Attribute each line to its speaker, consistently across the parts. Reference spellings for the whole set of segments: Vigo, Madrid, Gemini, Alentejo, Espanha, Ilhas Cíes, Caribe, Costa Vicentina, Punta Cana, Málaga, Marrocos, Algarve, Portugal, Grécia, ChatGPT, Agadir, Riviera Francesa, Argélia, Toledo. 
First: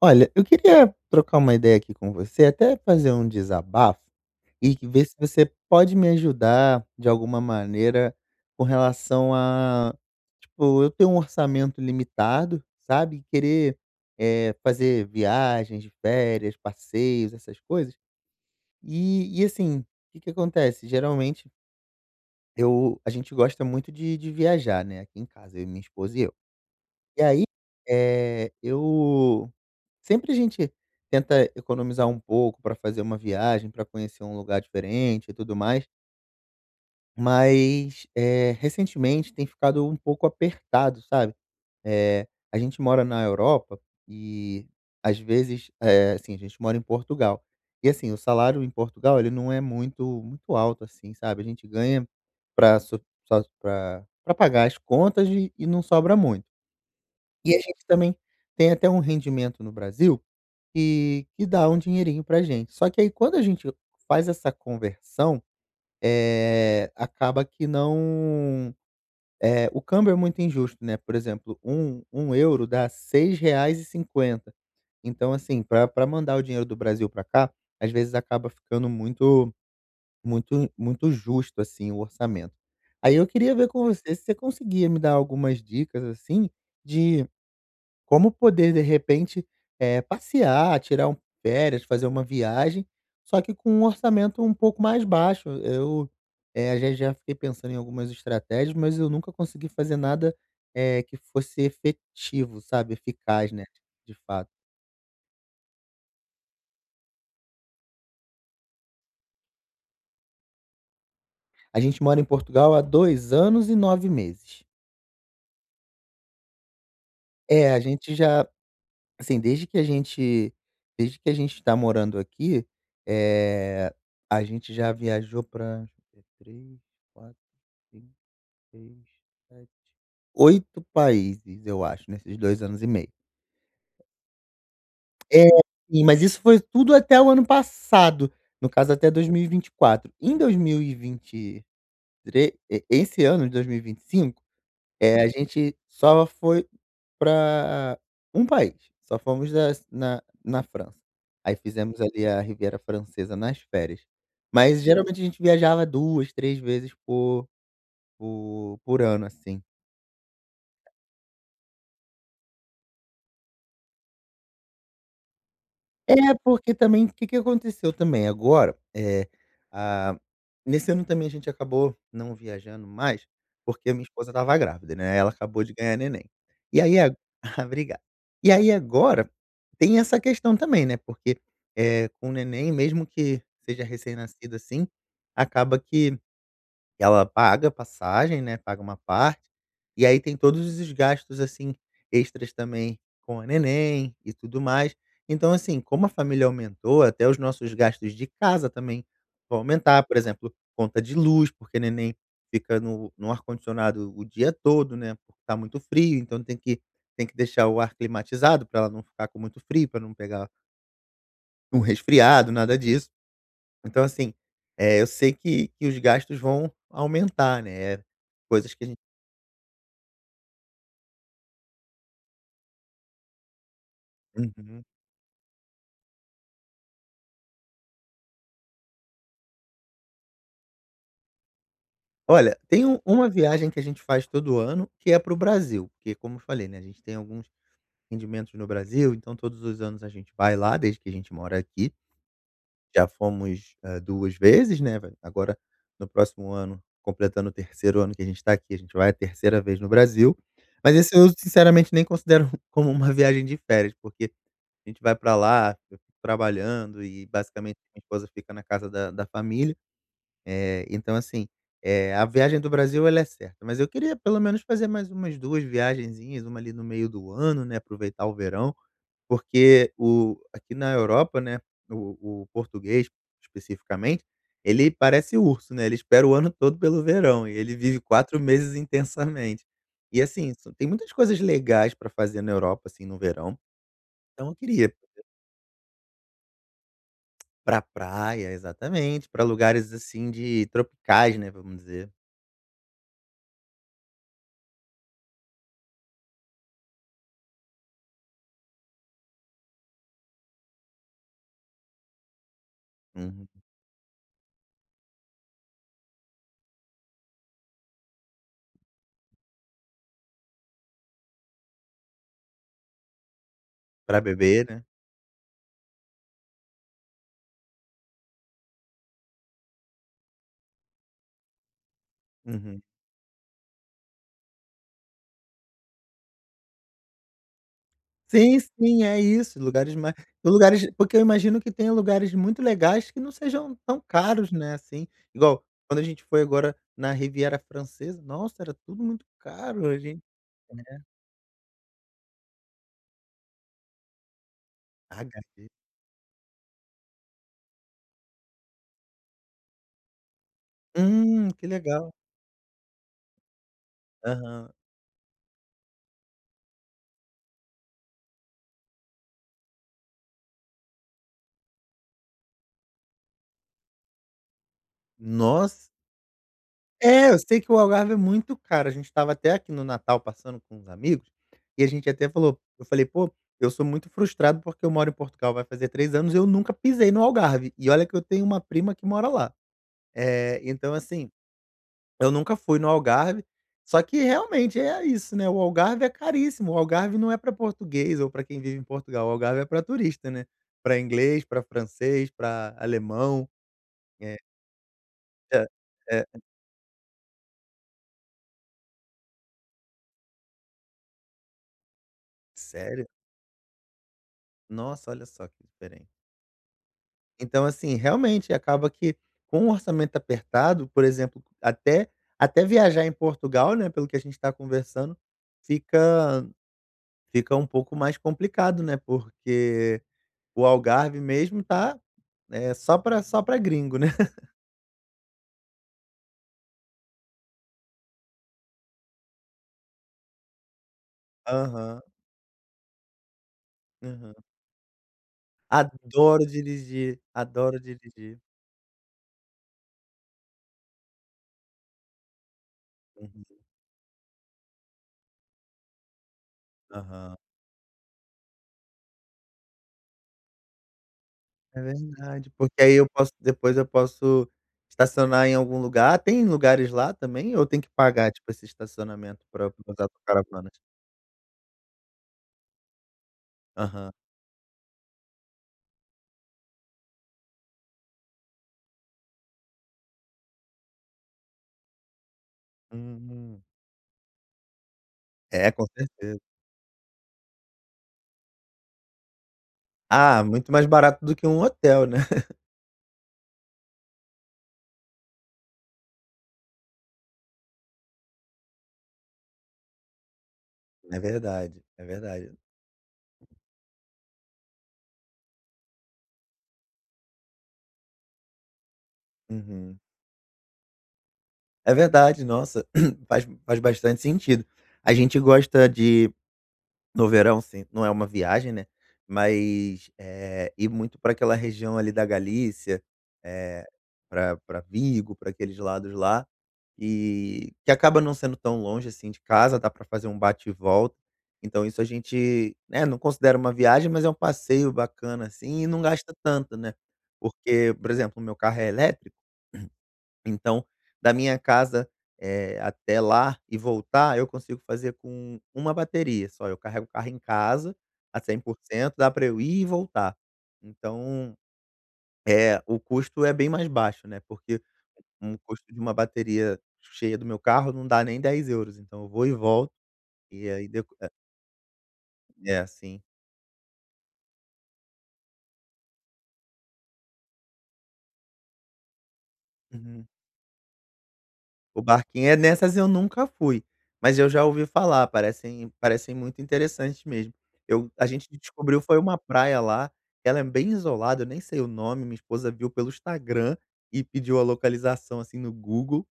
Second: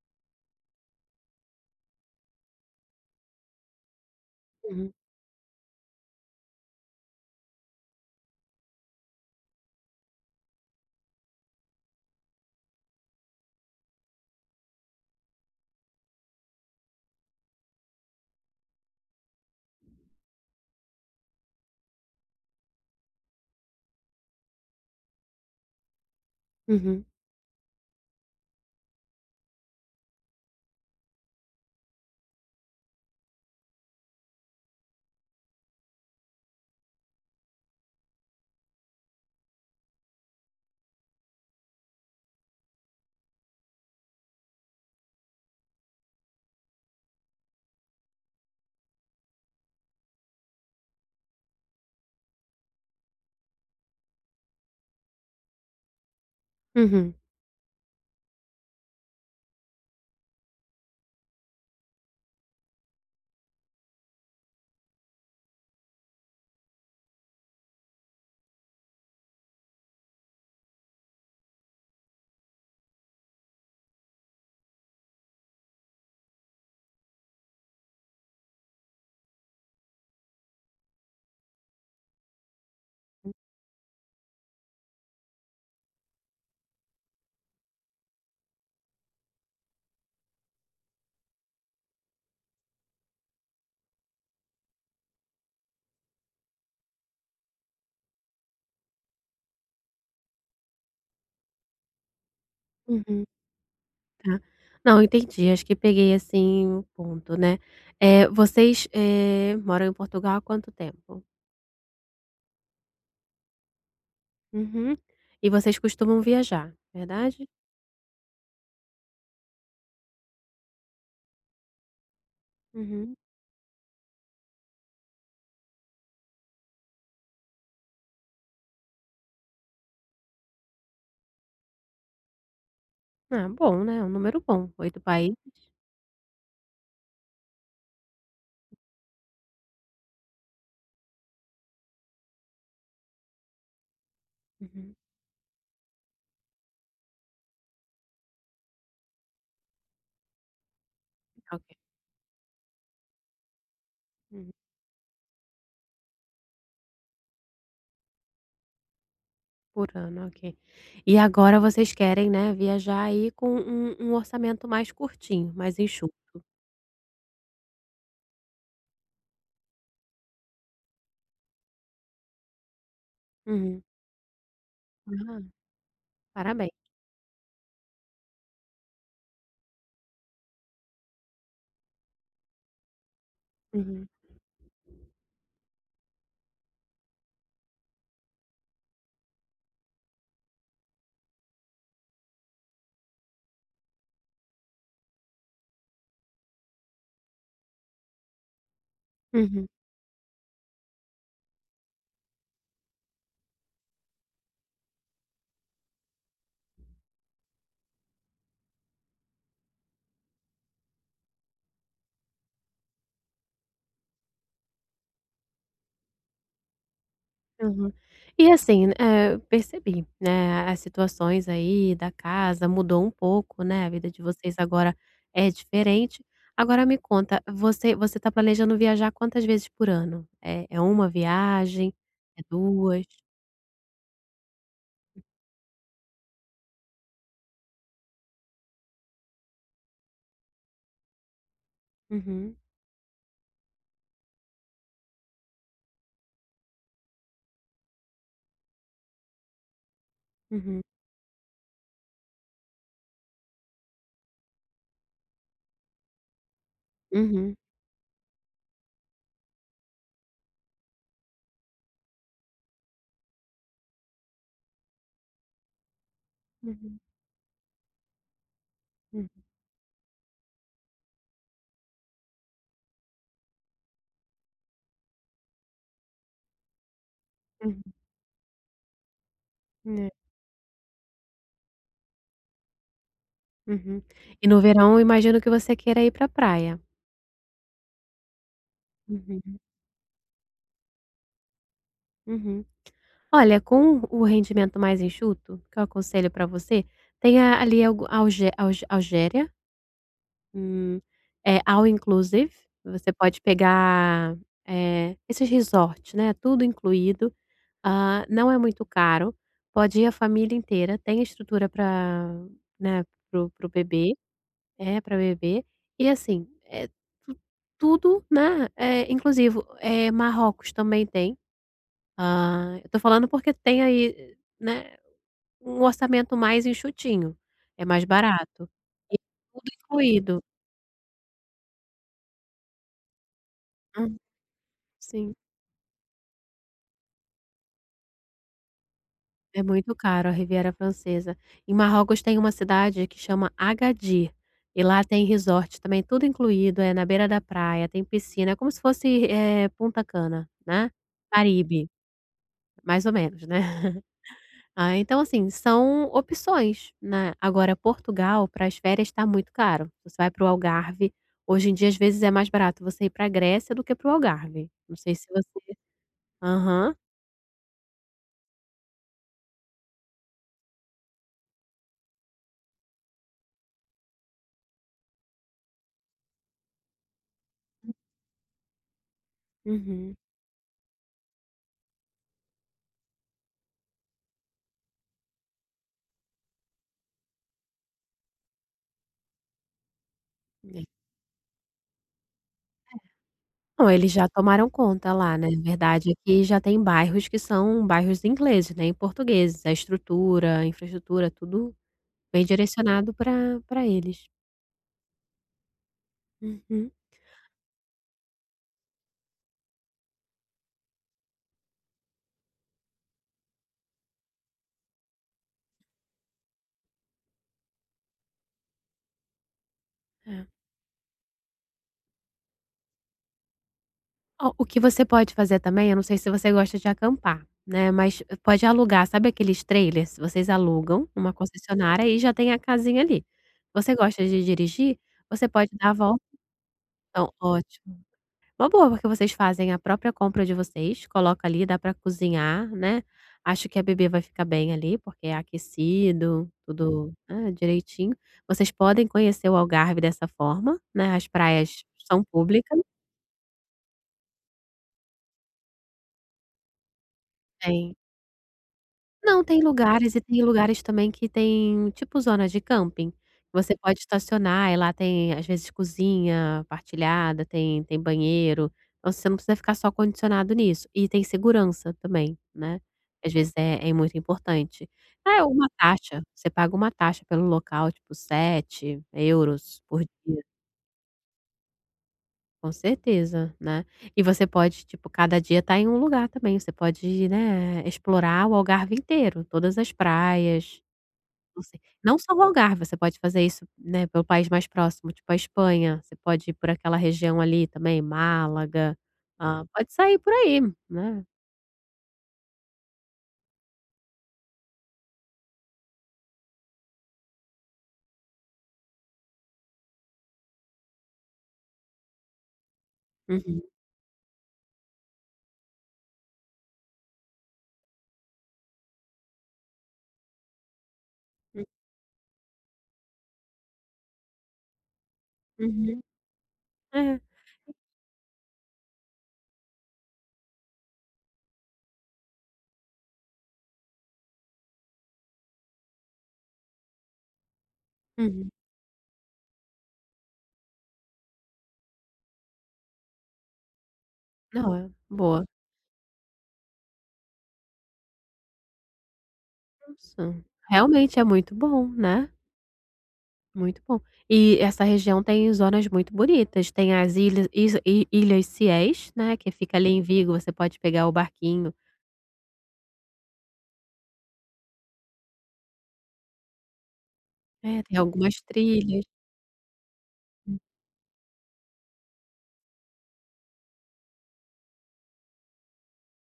Speaker 1: Olha, eu queria trocar uma ideia aqui com você, até fazer um desabafo e que
Speaker 2: Uhum,
Speaker 1: ver se você pode me ajudar de alguma maneira com relação a, tipo, eu tenho um orçamento limitado, sabe? Querer fazer viagens férias, passeios, essas coisas. E assim, o que acontece? Geralmente, a gente gosta muito de viajar, né? Aqui em casa, eu, minha esposa e eu.
Speaker 2: uhum,
Speaker 1: E aí, eh, eu Sempre a gente tenta economizar um pouco para fazer uma viagem, para conhecer um lugar diferente e tudo mais, mas, recentemente tem ficado um pouco apertado, sabe. A gente mora na Europa e às vezes, assim, a gente mora em Portugal. E assim, o salário em Portugal ele não é muito muito alto assim, sabe. A gente ganha para pagar as contas e não sobra muito.
Speaker 2: uhum,
Speaker 1: E a gente também tem até um rendimento no Brasil que dá um dinheirinho pra gente. Só que aí quando a gente faz essa conversão, acaba que não, o câmbio é muito injusto, né, por exemplo, um euro dá R$ 6,50. Então assim, pra mandar o dinheiro do Brasil pra cá, às vezes acaba ficando muito muito muito justo, assim, o orçamento. Aí eu queria ver com você se você conseguia me dar algumas dicas, assim, de como poder de repente, passear, tirar um férias, fazer uma viagem, só que com um orçamento um pouco mais baixo. Eu, já fiquei pensando em algumas estratégias, mas eu nunca consegui fazer nada, que fosse efetivo, sabe,
Speaker 2: uhum,
Speaker 1: eficaz, né, de
Speaker 2: tá.
Speaker 1: fato.
Speaker 2: Não, entendi, acho que peguei, assim, o ponto, né. Vocês, moram em Portugal há quanto tempo?
Speaker 1: A gente mora em Portugal há 2 anos e 9 meses.
Speaker 2: Uhum. E vocês costumam viajar, verdade?
Speaker 1: É, a gente já, assim, desde que a gente está morando aqui,
Speaker 2: Uhum.
Speaker 1: eh, a gente já viajou para deixa eu ver, 6, 7, 8 países, eu acho, nesses 2 anos e meio.
Speaker 2: Ah, bom, né, é um número bom, 8 países.
Speaker 1: É, sim, mas isso foi tudo até o ano passado, no caso até 2024. Em 2023 e vinte e três, esse ano de 2025,
Speaker 2: Uhum,
Speaker 1: a gente só foi para um país, só fomos as na na França. Aí
Speaker 2: ok.
Speaker 1: fizemos ali a Riviera Francesa nas férias.
Speaker 2: Uhum,
Speaker 1: Mas geralmente a gente viajava 2 3 vezes por ano, assim.
Speaker 2: por ano, ok. E agora vocês querem, né, viajar aí com um orçamento mais curtinho, mais enxuto.
Speaker 1: É, porque também o que que aconteceu também agora, ah, nesse ano também a gente acabou não viajando mais,
Speaker 2: Uhum.
Speaker 1: porque a minha esposa estava grávida, né, ela
Speaker 2: Ah,
Speaker 1: acabou de ganhar neném.
Speaker 2: parabéns.
Speaker 1: E aí a ah, obrigado. E aí agora tem essa questão também, né, porque, com o neném, mesmo que seja
Speaker 2: Uhum,
Speaker 1: recém-nascido, assim, acaba que ela paga passagem, né, paga uma parte, e aí tem todos os gastos, assim, extras também com a neném e tudo mais. Então, assim, como a família aumentou, até os nossos gastos de casa também vão
Speaker 2: uhum.
Speaker 1: aumentar, por exemplo, conta de luz, porque a neném fica no ar-condicionado o dia todo, né, porque tá muito frio, então tem que deixar o ar climatizado para ela não ficar com muito frio, para não pegar um resfriado, nada disso. Então assim, eu sei que os gastos vão aumentar,
Speaker 2: Uhum.
Speaker 1: né,
Speaker 2: E
Speaker 1: coisas que
Speaker 2: assim,
Speaker 1: a gente.
Speaker 2: eu percebi, né, as situações aí da casa mudou um pouco, né, a vida de vocês
Speaker 1: Uhum.
Speaker 2: agora é diferente. Agora me conta, você tá planejando viajar quantas vezes por ano? É 1 viagem? É
Speaker 1: Olha, tem um
Speaker 2: 2?
Speaker 1: uma viagem que a gente faz todo ano, que é para o Brasil, porque como eu falei, né, a gente tem alguns rendimentos no Brasil, então todos os anos a gente vai lá, desde que a gente mora aqui.
Speaker 2: Uhum,
Speaker 1: Já fomos, 2 vezes, né, vai agora no próximo ano, completando o terceiro ano que a gente está aqui, a gente vai a terceira vez no Brasil,
Speaker 2: uhum,
Speaker 1: mas esse eu sinceramente nem considero como uma viagem de férias, porque a gente vai para lá, eu fico trabalhando e
Speaker 2: uhum,
Speaker 1: basicamente minha esposa fica na casa da família, então assim, a viagem do Brasil ela é certa, mas eu queria pelo menos fazer mais umas 2 viagenzinhas, uma ali no
Speaker 2: uhum,
Speaker 1: meio do ano, né, aproveitar o verão.
Speaker 2: uhum,
Speaker 1: Porque o aqui na Europa, né, o português, especificamente, ele parece urso, né, ele espera o ano todo pelo verão e ele vive 4 meses intensamente.
Speaker 2: uhum, é,
Speaker 1: E assim, são tem muitas coisas legais para fazer na Europa, assim, no verão,
Speaker 2: uhum.
Speaker 1: então
Speaker 2: E
Speaker 1: eu
Speaker 2: no
Speaker 1: queria
Speaker 2: verão, imagino que você queira ir pra praia.
Speaker 1: para praia exatamente,
Speaker 2: Uhum,
Speaker 1: para lugares, assim, de tropicais, né, vamos dizer.
Speaker 2: uhum. Olha, com o rendimento mais enxuto, que eu aconselho para você, tem a ali algu Algé Algé Algéria, hum, all inclusive, você pode
Speaker 1: Para
Speaker 2: pegar, esses resort, né, tudo incluído, ah, não é muito caro, pode ir a família inteira, tem estrutura para, né, pro bebê
Speaker 1: beber, né.
Speaker 2: é, para bebê, e assim, é tu tudo, né, é inclusivo. É Marrocos também tem, ah,
Speaker 1: Uhum.
Speaker 2: eu tô falando porque tem aí, né, um orçamento mais enxutinho, é mais
Speaker 1: Sim,
Speaker 2: barato.
Speaker 1: sim,
Speaker 2: E
Speaker 1: é isso,
Speaker 2: tudo
Speaker 1: lugares mais
Speaker 2: incluído.
Speaker 1: lugares porque eu imagino que tenha lugares muito legais que não sejam tão
Speaker 2: Hum,
Speaker 1: caros, né, assim,
Speaker 2: sim,
Speaker 1: igual quando a gente foi agora na Riviera Francesa, nossa, era tudo muito
Speaker 2: é
Speaker 1: caro,
Speaker 2: muito
Speaker 1: a gente
Speaker 2: caro a Riviera Francesa. Em Marrocos tem uma cidade que chama Agadir, e lá tem
Speaker 1: HD.
Speaker 2: resort também, tudo incluído, é na beira da praia, tem piscina, é como se fosse, Punta Cana, né,
Speaker 1: Que
Speaker 2: Caribe,
Speaker 1: legal.
Speaker 2: mais ou menos, né.
Speaker 1: Aham.
Speaker 2: Ah, então assim, são opções, né. Agora Portugal para as férias está muito caro. Você vai para o Algarve, hoje em dia às vezes é mais barato você ir para a Grécia do que para o Algarve. Não sei se você
Speaker 1: Nossa.
Speaker 2: aham,
Speaker 1: É, eu sei que o Algarve é muito caro, a gente estava até aqui no Natal passando com os amigos, e a gente até falou eu falei: "Pô, eu sou muito frustrado porque eu moro em Portugal, vai fazer 3 anos e eu nunca pisei no Algarve", e olha que eu tenho uma prima que mora lá.
Speaker 2: uhum.
Speaker 1: Então assim, eu nunca fui no Algarve, só que realmente é isso, né, o Algarve é caríssimo, o Algarve não é para português ou para quem vive em Portugal, o Algarve é para turista, né,
Speaker 2: É.
Speaker 1: para inglês, para francês, para alemão,
Speaker 2: Não, eles já
Speaker 1: é
Speaker 2: tomaram conta lá, né. Na
Speaker 1: hã,
Speaker 2: verdade
Speaker 1: eh
Speaker 2: aqui já tem bairros que são bairros ingleses, né, e portugueses. A estrutura, a infraestrutura, tudo bem
Speaker 1: sério?
Speaker 2: direcionado para eles.
Speaker 1: Nossa, olha só que diferente.
Speaker 2: Uhum.
Speaker 1: Então assim, realmente acaba que com o orçamento apertado, por exemplo, até viajar em Portugal, né, pelo que a gente está conversando, fica fica um pouco mais complicado, né, porque
Speaker 2: É.
Speaker 1: o Algarve mesmo, tá, é só pra gringo, né.
Speaker 2: Ó, o que você pode fazer também, eu não sei se você gosta de acampar, né, mas pode alugar, sabe aqueles trailers? Vocês alugam uma
Speaker 1: Aham,
Speaker 2: concessionária e já tem a casinha ali. Você gosta de
Speaker 1: aham.
Speaker 2: dirigir? Você pode dar a volta
Speaker 1: Adoro dirigir,
Speaker 2: então,
Speaker 1: adoro
Speaker 2: ótimo.
Speaker 1: dirigir.
Speaker 2: Uma boa, porque vocês fazem a própria compra de vocês, coloca ali, dá para cozinhar, né.
Speaker 1: Uhum,
Speaker 2: Acho que a bebê vai ficar bem ali, porque é aquecido, tudo,
Speaker 1: aham.
Speaker 2: né, direitinho. Vocês podem conhecer o Algarve dessa forma, né, as
Speaker 1: É
Speaker 2: praias são
Speaker 1: verdade,
Speaker 2: públicas.
Speaker 1: porque aí eu posso, depois eu posso estacionar em algum lugar. Tem lugares lá também ou tem que
Speaker 2: Tem.
Speaker 1: pagar, tipo, esse
Speaker 2: Não,
Speaker 1: estacionamento
Speaker 2: tem
Speaker 1: pra para os
Speaker 2: lugares e tem
Speaker 1: autocaravanas?
Speaker 2: lugares também que tem tipo zona de camping, você pode
Speaker 1: Aham.
Speaker 2: estacionar e lá tem às vezes cozinha partilhada, tem banheiro, então você não precisa ficar só condicionado nisso, e tem segurança também, né, às vezes
Speaker 1: Hum.
Speaker 2: é muito importante. É uma
Speaker 1: É, com
Speaker 2: taxa,
Speaker 1: certeza.
Speaker 2: você paga uma taxa pelo local, tipo 7 euros por dia,
Speaker 1: Ah, muito mais barato do que um hotel, né.
Speaker 2: com certeza, né. E você pode, tipo, cada dia estar em um lugar também, você pode, né, explorar o Algarve inteiro, todas as praias.
Speaker 1: É
Speaker 2: Não
Speaker 1: verdade,
Speaker 2: sei.
Speaker 1: é
Speaker 2: Não só o
Speaker 1: verdade.
Speaker 2: Algarve, você pode fazer isso, né, pelo país mais próximo, tipo a Espanha, você pode ir por aquela região ali também, Málaga, ah, pode
Speaker 1: Uhum.
Speaker 2: sair por aí, né.
Speaker 1: É verdade, nossa, faz bastante sentido. A gente gosta de no verão, sim, não é uma viagem, né, mas, ir muito para aquela região ali da Galícia,
Speaker 2: Uhum,
Speaker 1: eh, pra Vigo, para aqueles lados lá, e que acaba não sendo tão longe, assim, de casa, dá para fazer um bate e volta.
Speaker 2: hum,
Speaker 1: Então isso a gente, né, não considera uma viagem, mas é um passeio bacana, assim, e
Speaker 2: uhum,
Speaker 1: não gasta tanto, né,
Speaker 2: é,
Speaker 1: porque, por exemplo, o meu carro é elétrico então, da minha casa, até lá e voltar, eu consigo fazer com uma bateria só. Eu carrego o carro em casa a
Speaker 2: uhum.
Speaker 1: 100%, dá para eu ir e voltar. Então, o custo é bem mais baixo, né,
Speaker 2: Não,
Speaker 1: porque
Speaker 2: é boa.
Speaker 1: um custo de uma bateria cheia do meu carro não dá nem 10 euros. Então eu vou e volto,
Speaker 2: Nossa,
Speaker 1: e aí depo
Speaker 2: realmente é muito bom, né,
Speaker 1: é, sim.
Speaker 2: muito bom. E essa região tem zonas muito bonitas, tem as ilhas is i Ilhas Cíes, né, que fica ali em
Speaker 1: Uhum.
Speaker 2: Vigo, você pode pegar o barquinho,
Speaker 1: O barquinho é nessas, eu nunca fui, mas eu já ouvi falar, parecem muito interessantes mesmo.
Speaker 2: né, tem
Speaker 1: Eu A
Speaker 2: algumas
Speaker 1: gente descobriu
Speaker 2: trilhas.
Speaker 1: foi uma praia lá, ela é bem isolada, eu nem sei o nome, minha esposa viu pelo Instagram e pediu a localização, assim, no Google,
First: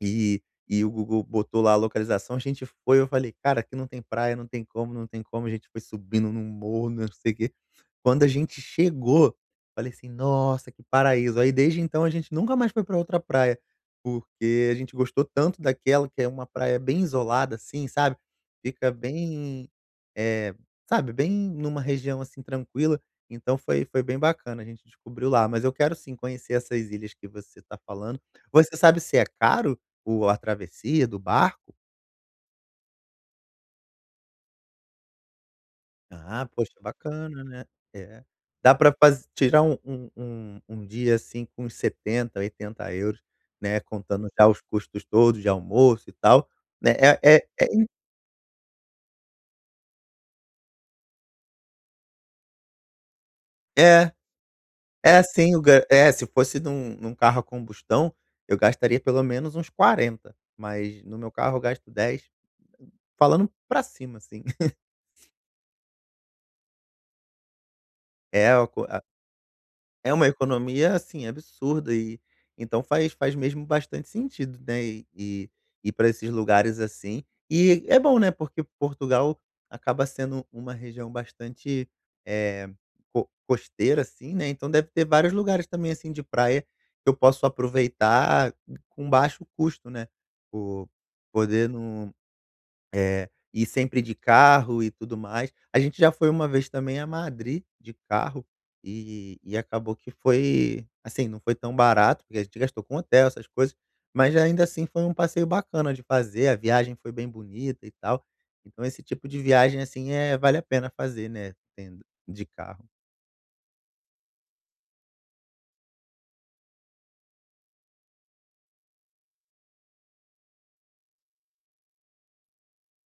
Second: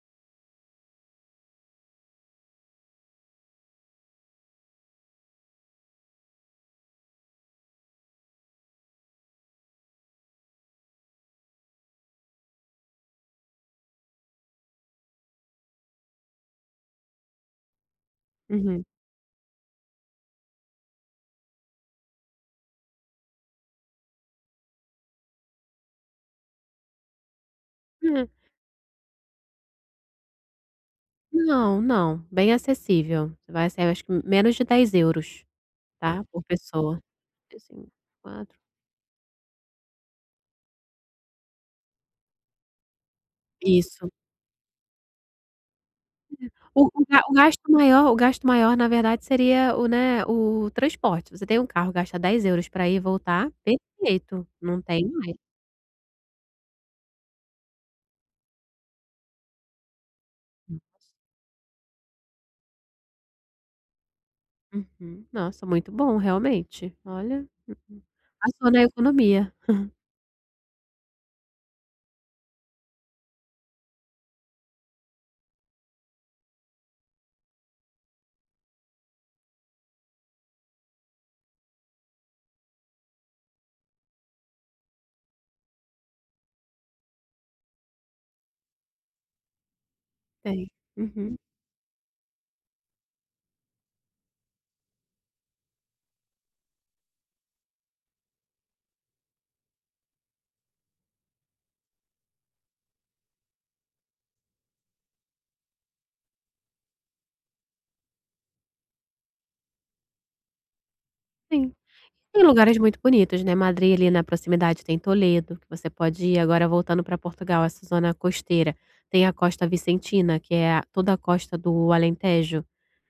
Speaker 1: e e o Google botou lá a localização, a gente foi, eu falei: "Cara, aqui não tem praia, não tem como, não tem como", a gente foi subindo num morro, não sei o quê. Quando a gente chegou, falei assim: "Nossa, que paraíso". Aí desde então a gente nunca mais foi para outra praia, porque a gente gostou tanto daquela, que é uma praia bem isolada, assim, sabe,
Speaker 2: Uhum.
Speaker 1: fica bem, eh, sabe, bem numa região, assim, tranquila, então foi bem bacana, a gente descobriu lá. Mas eu quero sim conhecer essas ilhas que você está falando.
Speaker 2: Hum.
Speaker 1: Você sabe se é caro o a travessia do barco?
Speaker 2: Não, não, bem acessível. Você vai sair acho que menos de 10 euros, tá, por
Speaker 1: Ah, poxa,
Speaker 2: pessoa.
Speaker 1: bacana, né.
Speaker 2: Assim,
Speaker 1: É.
Speaker 2: 4.
Speaker 1: Dá para tirar um dia, assim, com uns 70, 80 euros, né,
Speaker 2: Isso.
Speaker 1: contando já os custos todos de almoço e tal,
Speaker 2: O
Speaker 1: né.
Speaker 2: o
Speaker 1: É
Speaker 2: ga o
Speaker 1: é
Speaker 2: gasto
Speaker 1: é in
Speaker 2: maior, na verdade, seria o, né, o transporte. Você tem um carro, gasta 10 euros para ir e voltar,
Speaker 1: é,
Speaker 2: perfeito, não tem
Speaker 1: é
Speaker 2: mais.
Speaker 1: assim, se fosse num carro a combustão, eu gastaria pelo menos uns 40, mas no meu carro eu gasto 10, falando pra cima, assim.
Speaker 2: Uhum. Nossa, muito bom, realmente. Olha, uhum.
Speaker 1: É o
Speaker 2: Passou na economia.
Speaker 1: É uma economia, assim, absurda e então faz mesmo bastante sentido, né, e ir pra esses lugares, assim. E é bom, né, porque Portugal acaba sendo uma região bastante, eh, co costeira, assim, né, então deve ter vários lugares também, assim, de praia que eu posso aproveitar com baixo custo, né,
Speaker 2: Tem.
Speaker 1: por
Speaker 2: Uhum.
Speaker 1: poder e sempre de carro e tudo mais. A gente já foi uma vez também a Madrid de carro e acabou que foi assim, não foi tão barato, porque a gente gastou com hotel, essas coisas, mas ainda assim foi um passeio bacana de fazer, a viagem foi bem bonita e tal. Então esse tipo de viagem, assim, vale a pena fazer, né,
Speaker 2: Sim.
Speaker 1: tendo
Speaker 2: Tem
Speaker 1: de
Speaker 2: lugares
Speaker 1: carro.
Speaker 2: muito bonitos, né, Madrid, ali na proximidade, tem Toledo, que você pode ir. Agora voltando para Portugal, essa zona costeira, tem a Costa Vicentina, que é a toda a costa do Alentejo.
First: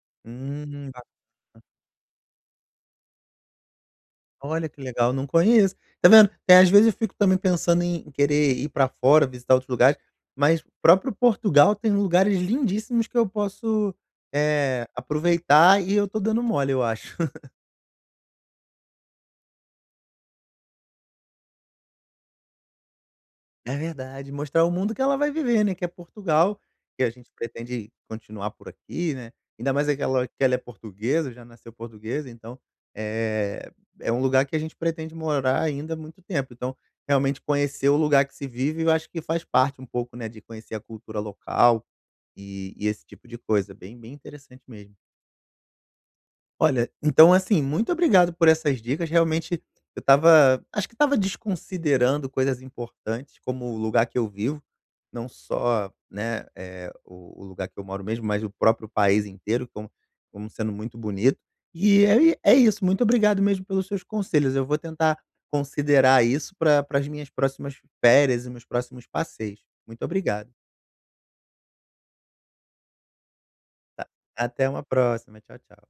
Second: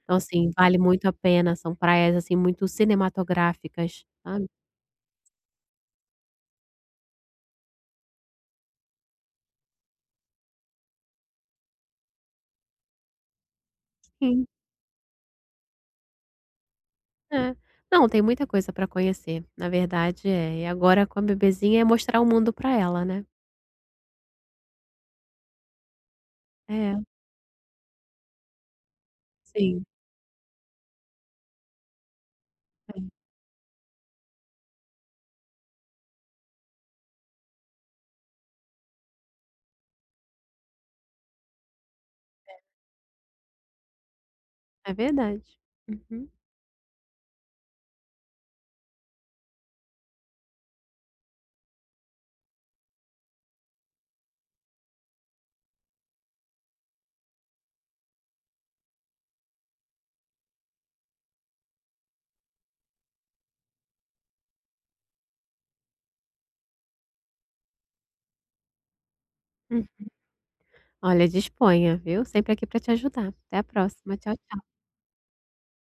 Speaker 2: Então, assim, vale
Speaker 1: Hum.
Speaker 2: muito a pena, são praias, assim, muito cinematográficas, sabe.
Speaker 1: Olha que legal, não conheço. Tá vendo? É, às vezes eu fico também pensando em querer ir pra fora, visitar outros lugares, mas o próprio Portugal tem lugares lindíssimos que eu posso,
Speaker 2: Sim,
Speaker 1: aproveitar e eu tô dando mole, eu acho.
Speaker 2: é. Não, tem muita coisa para conhecer, na verdade é. E agora com a bebezinha é mostrar o mundo para ela, né.
Speaker 1: É verdade, mostrar o mundo que ela vai viver, né, que é Portugal,
Speaker 2: É,
Speaker 1: que a gente pretende continuar por aqui, né, ainda
Speaker 2: sim.
Speaker 1: mais aquela que ela é portuguesa, já nasceu portuguesa, então,
Speaker 2: É,
Speaker 1: eh, é um lugar que a gente pretende morar ainda há muito tempo, então, realmente conhecer o lugar que se vive, eu acho que faz parte um pouco, né, de conhecer a cultura local, e esse tipo de coisa, bem bem interessante
Speaker 2: é
Speaker 1: mesmo.
Speaker 2: verdade. Uhum.
Speaker 1: Olha, então assim, muito obrigado por essas dicas. Realmente eu estava acho que estava desconsiderando coisas importantes, como o lugar que eu vivo, não só, né, o lugar que eu moro mesmo, mas o próprio país inteiro como sendo muito bonito. E é isso, muito obrigado mesmo pelos seus conselhos. Eu vou tentar considerar isso para as minhas próximas férias e meus próximos passeios.
Speaker 2: Hum.
Speaker 1: Muito obrigado.
Speaker 2: Olha, disponha, viu? Sempre aqui para te ajudar. Até a próxima. Tchau.
Speaker 1: Até uma próxima. Tchau, tchau.